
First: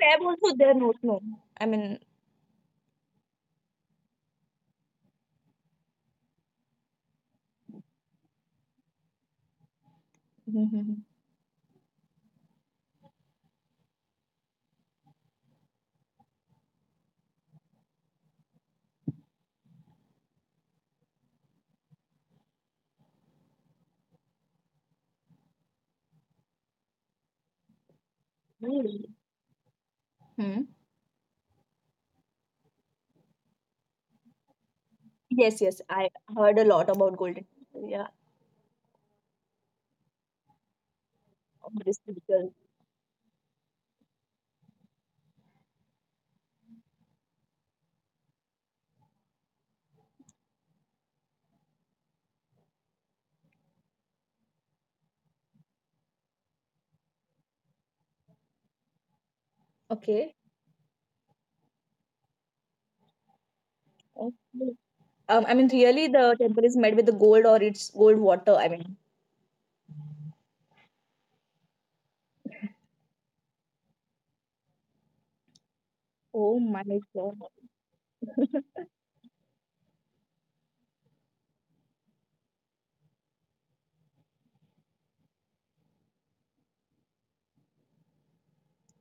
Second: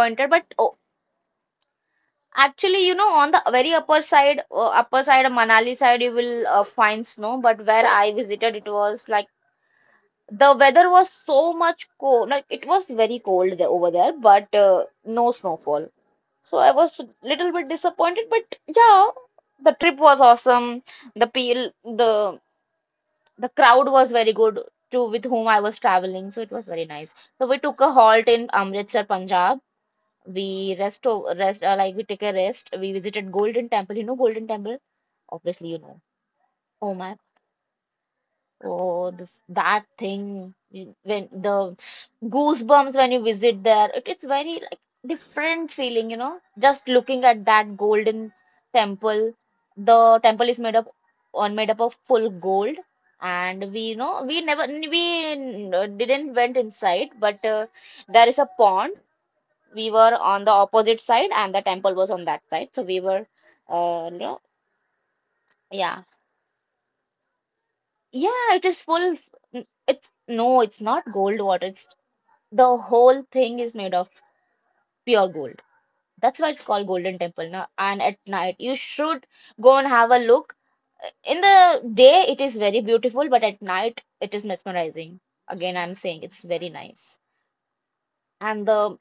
B: Feb
A: But
B: also there
A: oh,
B: no snow. I mean,
A: actually, you know, on the very upper side of Manali side, you will find snow. But where I visited, it was like the weather
B: hmm,
A: was so much cold. Like it was very cold there over there, but no snowfall. So I was little bit disappointed. But yeah, the trip was awesome. The peel, the crowd was very good. To, with whom I was traveling, so it was very nice. So we took a halt in Amritsar, Punjab.
B: hmm.
A: We rest, rest like we take a rest. We visited Golden Temple. You know Golden Temple?
B: Yes,
A: Obviously,
B: yes.
A: you know.
B: I heard a lot
A: Oh
B: about
A: my,
B: Golden Temple, yeah,
A: oh this that when the
B: on this picture.
A: goosebumps when you visit there. It's very like different feeling, you know. Just looking at that Golden Temple. The temple is made up on made up of full gold, and we you know we never we n- didn't went inside, but there is a pond. We were
B: Okay.
A: on the opposite side and the temple was on that side, so we were you
B: Okay.
A: know
B: I mean,
A: yeah
B: really, the temple is made with the gold or it's gold
A: yeah
B: water?
A: it
B: I
A: is
B: mean,
A: it's no, it's not gold water, it's the whole thing is made of pure gold. That's why
B: oh
A: it's
B: my
A: called Golden
B: God.
A: Temple. Now, and at night you should go and have a look. In the day it is very beautiful, but at night it is mesmerizing. Again I'm saying it's very nice. And the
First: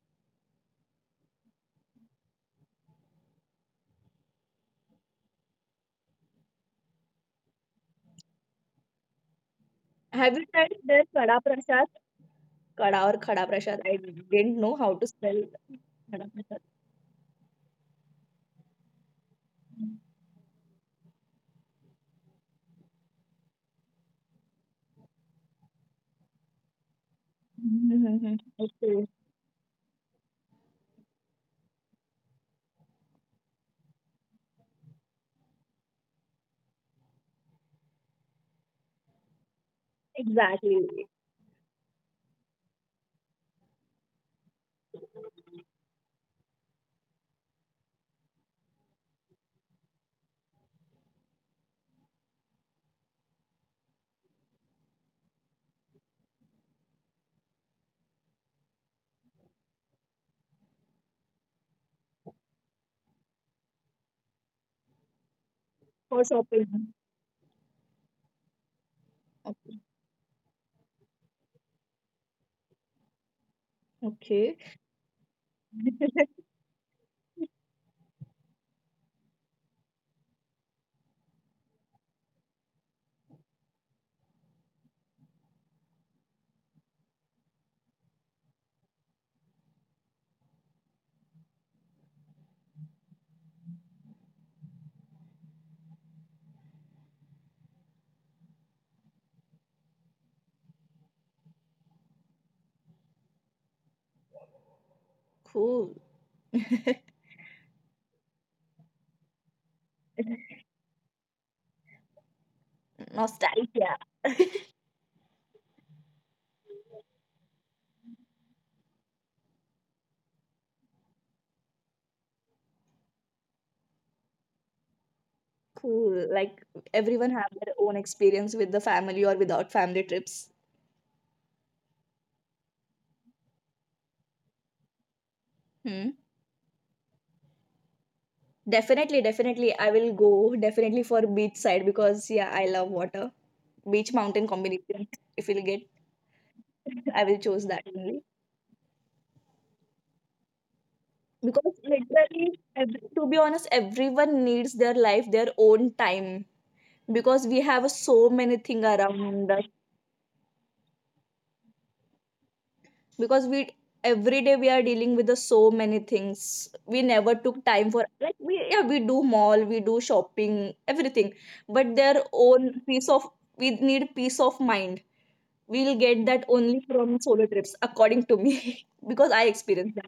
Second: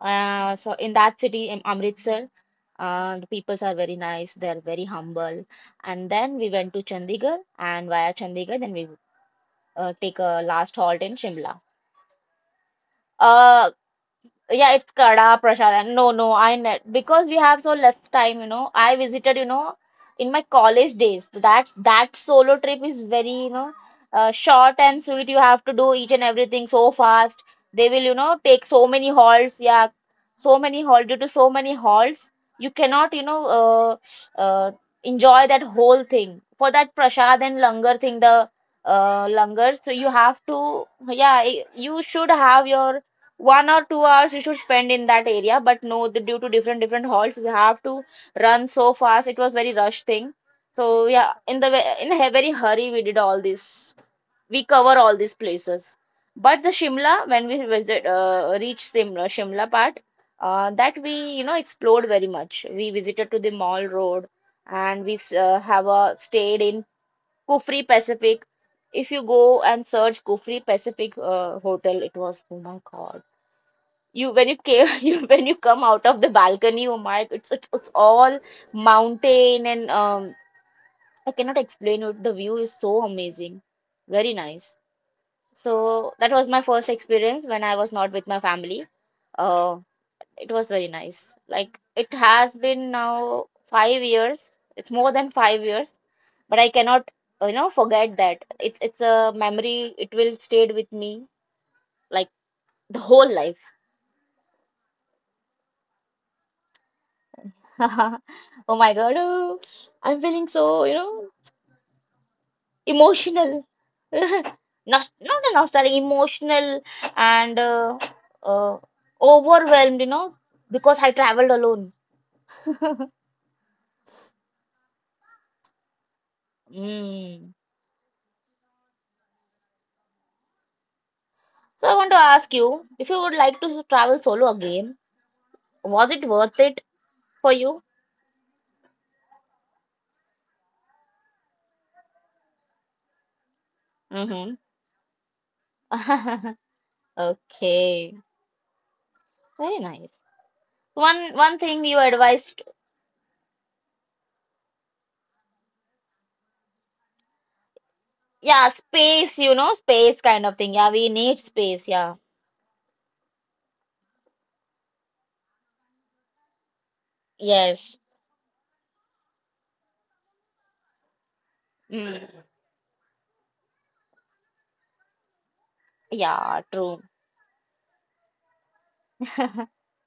A: so in that city in Amritsar, the peoples are very nice. They're very humble. And then we went to Chandigarh, and via Chandigarh, then we take a
B: Have you tried
A: last halt
B: their
A: in
B: kada
A: Shimla.
B: prasad? Kada or khada
A: Uh,
B: prasad? I didn't
A: yeah,
B: know
A: it's
B: how to spell
A: Kada, Prasad. No,
B: kada
A: no, I
B: prasad.
A: net because we have so less time, you know. I visited, you know, in my college days. That's that solo trip is very, you know, short and sweet. You have to do each and everything so fast. They will, you know,
B: Mm-hmm.
A: take so
B: Okay,
A: many halts. Yeah, so many halts. Due to so many halts, you cannot, you know, uh, enjoy that whole thing. For that Prasad and Langar thing, the Langar, so you have to,
B: exactly.
A: yeah, you should have your 1 or 2 hours you should spend in that area, but no, due to different different halts we have to run so fast, it was very rush thing. So yeah, in the in a very hurry we did all this, we cover all these places. But the Shimla, when we visit reach Shimla, Shimla part that we you know explored very much. We visited to the Mall Road and have a
B: For
A: stayed in
B: shopping.
A: Kufri Pacific. If you go
B: Okay.
A: and search Kufri Pacific hotel, it was oh my god, you when
B: Okay.
A: you came you when you come out of the balcony, oh my, it's all mountain and I cannot explain it. The view is so amazing, very nice. So that was my first experience when I was not with my family. Uh, it was very nice. Like it has been now 5 years. It's more than 5 years, but I cannot you know forget that. It's a memory. It will stayed with me like the whole life.
B: Cool.
A: Oh my God, oh, I'm feeling so, you know, emotional.
B: Nostalgia.
A: Not not a nostalgic, emotional and uh, overwhelmed, you know, because I traveled alone.
B: Cool. Like, everyone have
A: Mm.
B: their own experience with the family or without family trips.
A: So I want to ask you, if you would like to travel solo again,
B: Hmm.
A: was it worth it for you?
B: Definitely, definitely. I will go definitely for beach side because, yeah, I love water. Beach mountain
A: Mm-hmm.
B: combination. If we'll get, I will choose that
A: Okay,
B: only.
A: very nice. One one
B: Because
A: thing you advised,
B: literally, to be honest, everyone needs their life, their own time. Because we have so many
A: yeah,
B: things
A: space,
B: around
A: you
B: us.
A: know, space kind of thing. Yeah, we need space. Yeah,
B: Because we, every day we are dealing with the so many things. We never took time
A: yes.
B: for, like, we, yeah, we do mall, we do shopping, everything. But their
A: Mm,
B: own peace of, we need peace of mind. We'll get that
A: yeah,
B: only
A: true.
B: from solo trips, according to me. Because I experienced that.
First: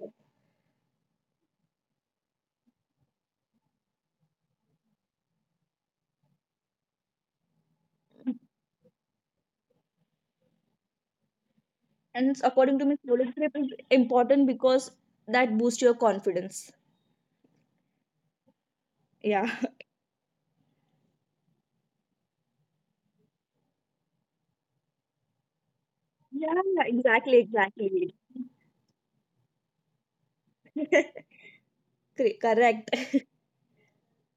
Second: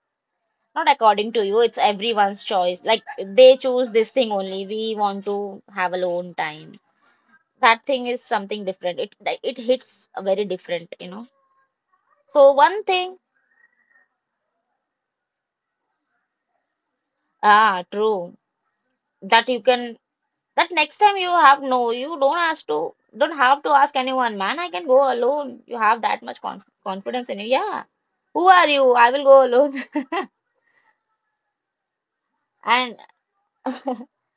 A: Not according to you, it's everyone's choice. Like they choose this thing only. We want to have alone time. That thing is something different. It like, it hits very different, you know.
B: And
A: So
B: according to
A: one
B: me
A: thing,
B: solo trip is important because that boosts your confidence,
A: ah, true. That
B: yeah.
A: you can that next time you have no, you don't ask to don't have to ask anyone, man, I can go alone. You have that much
B: Yeah,
A: confidence
B: exactly,
A: in you. Yeah.
B: exactly.
A: Who are you? I will go alone.
B: Correct.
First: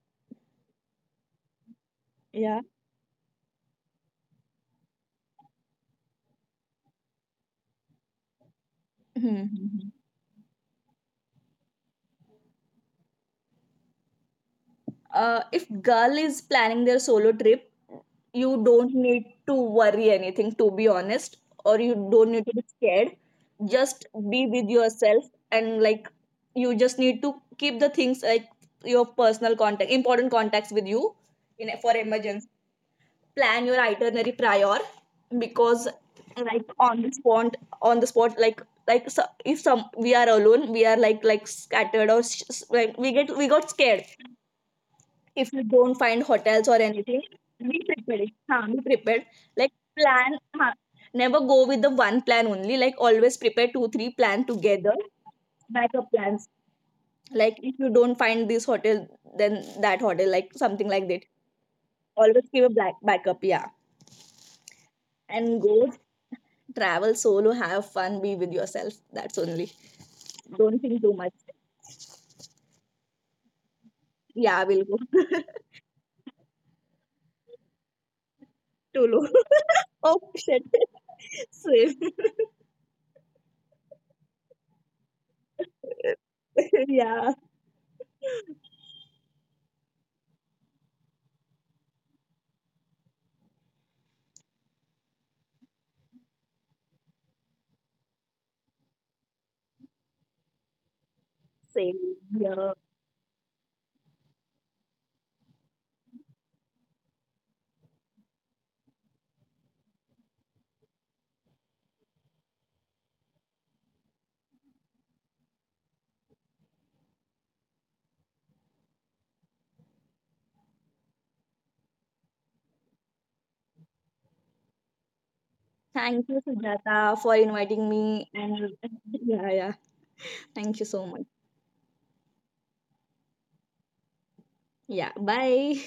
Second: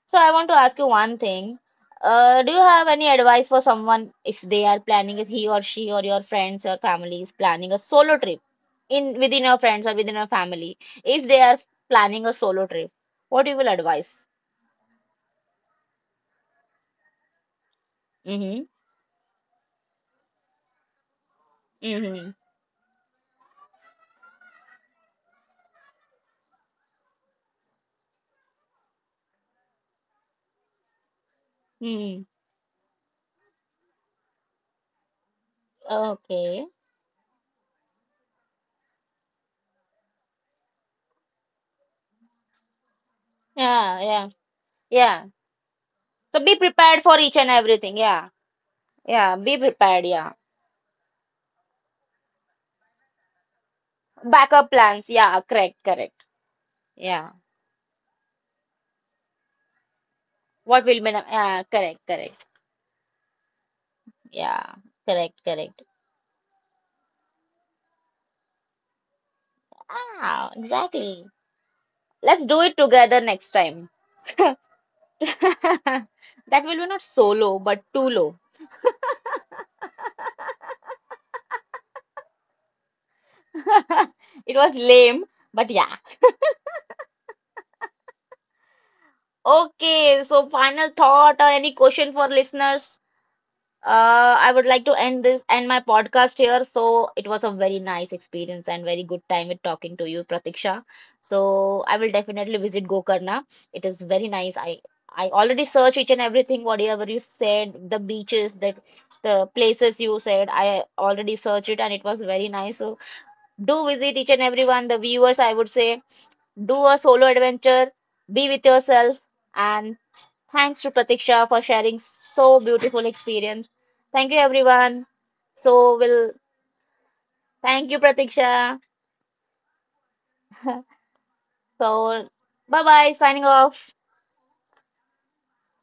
A: So I want to ask you one thing. Do you
B: Yeah.
A: have any advice for someone if they are planning, if he or she or your friends or family is planning a solo trip in within your friends
B: Mhm.
A: or within your family, if they are planning a solo trip, what you will advise?
B: If girl is planning their solo trip, you
A: Mm-hmm.
B: don't need to worry anything, to be honest, or you
A: Mm-hmm.
B: don't need to be scared. Just be with yourself, and, like, you just need to keep the things, like, your personal contact, important contacts with you, in, for
A: Mm-hmm.
B: emergency. Plan your itinerary prior, because,
A: Okay.
B: like, on the spot, if some, we are alone, we are, like scattered, or, like, we got
A: Yeah,
B: scared.
A: yeah.
B: If you don't find
A: So be
B: hotels or
A: prepared for
B: anything,
A: each and
B: be
A: everything. Yeah,
B: prepared. हाँ, be prepared.
A: yeah. Be
B: Like,
A: prepared. Yeah.
B: plan. हाँ, never go with the one plan only. Like, always prepare two three plan
A: Backup
B: together.
A: plans. Yeah,
B: Backup
A: correct.
B: plans.
A: Yeah.
B: Like, if you don't find this hotel, then that hotel. Like,
A: What
B: something
A: will
B: like
A: be?
B: that.
A: Yeah, correct.
B: Always keep a black backup. Yeah.
A: Yeah,
B: And
A: correct.
B: go travel solo. Have fun. Be with yourself. That's only.
A: Ah,
B: Don't think too
A: exactly.
B: much.
A: Let's do it together next time.
B: Yeah, we'll go.
A: That will be not solo, but too low.
B: Too low. Oh, shit. Same.
A: It was lame, but yeah.
B: Yeah.
A: Okay, so final thought or any question for listeners? I would like to end my podcast here. So it was a very nice experience and very good time with talking to you, Pratiksha. So I will
B: Same.
A: definitely
B: Yeah.
A: visit Gokarna. It is very nice. I already searched each and everything whatever you said, the beaches, the places you said. I already searched it and it was very nice. So do visit each and everyone, the viewers. I would say do a solo adventure, be with yourself, and thanks to Pratiksha for sharing so beautiful experience. Thank you everyone. So
B: Thank
A: we'll
B: you, Sujata, for inviting
A: thank you
B: me. And
A: Pratiksha.
B: yeah, yeah. Thank you so much.
A: So bye bye, signing off.
B: Yeah. Bye.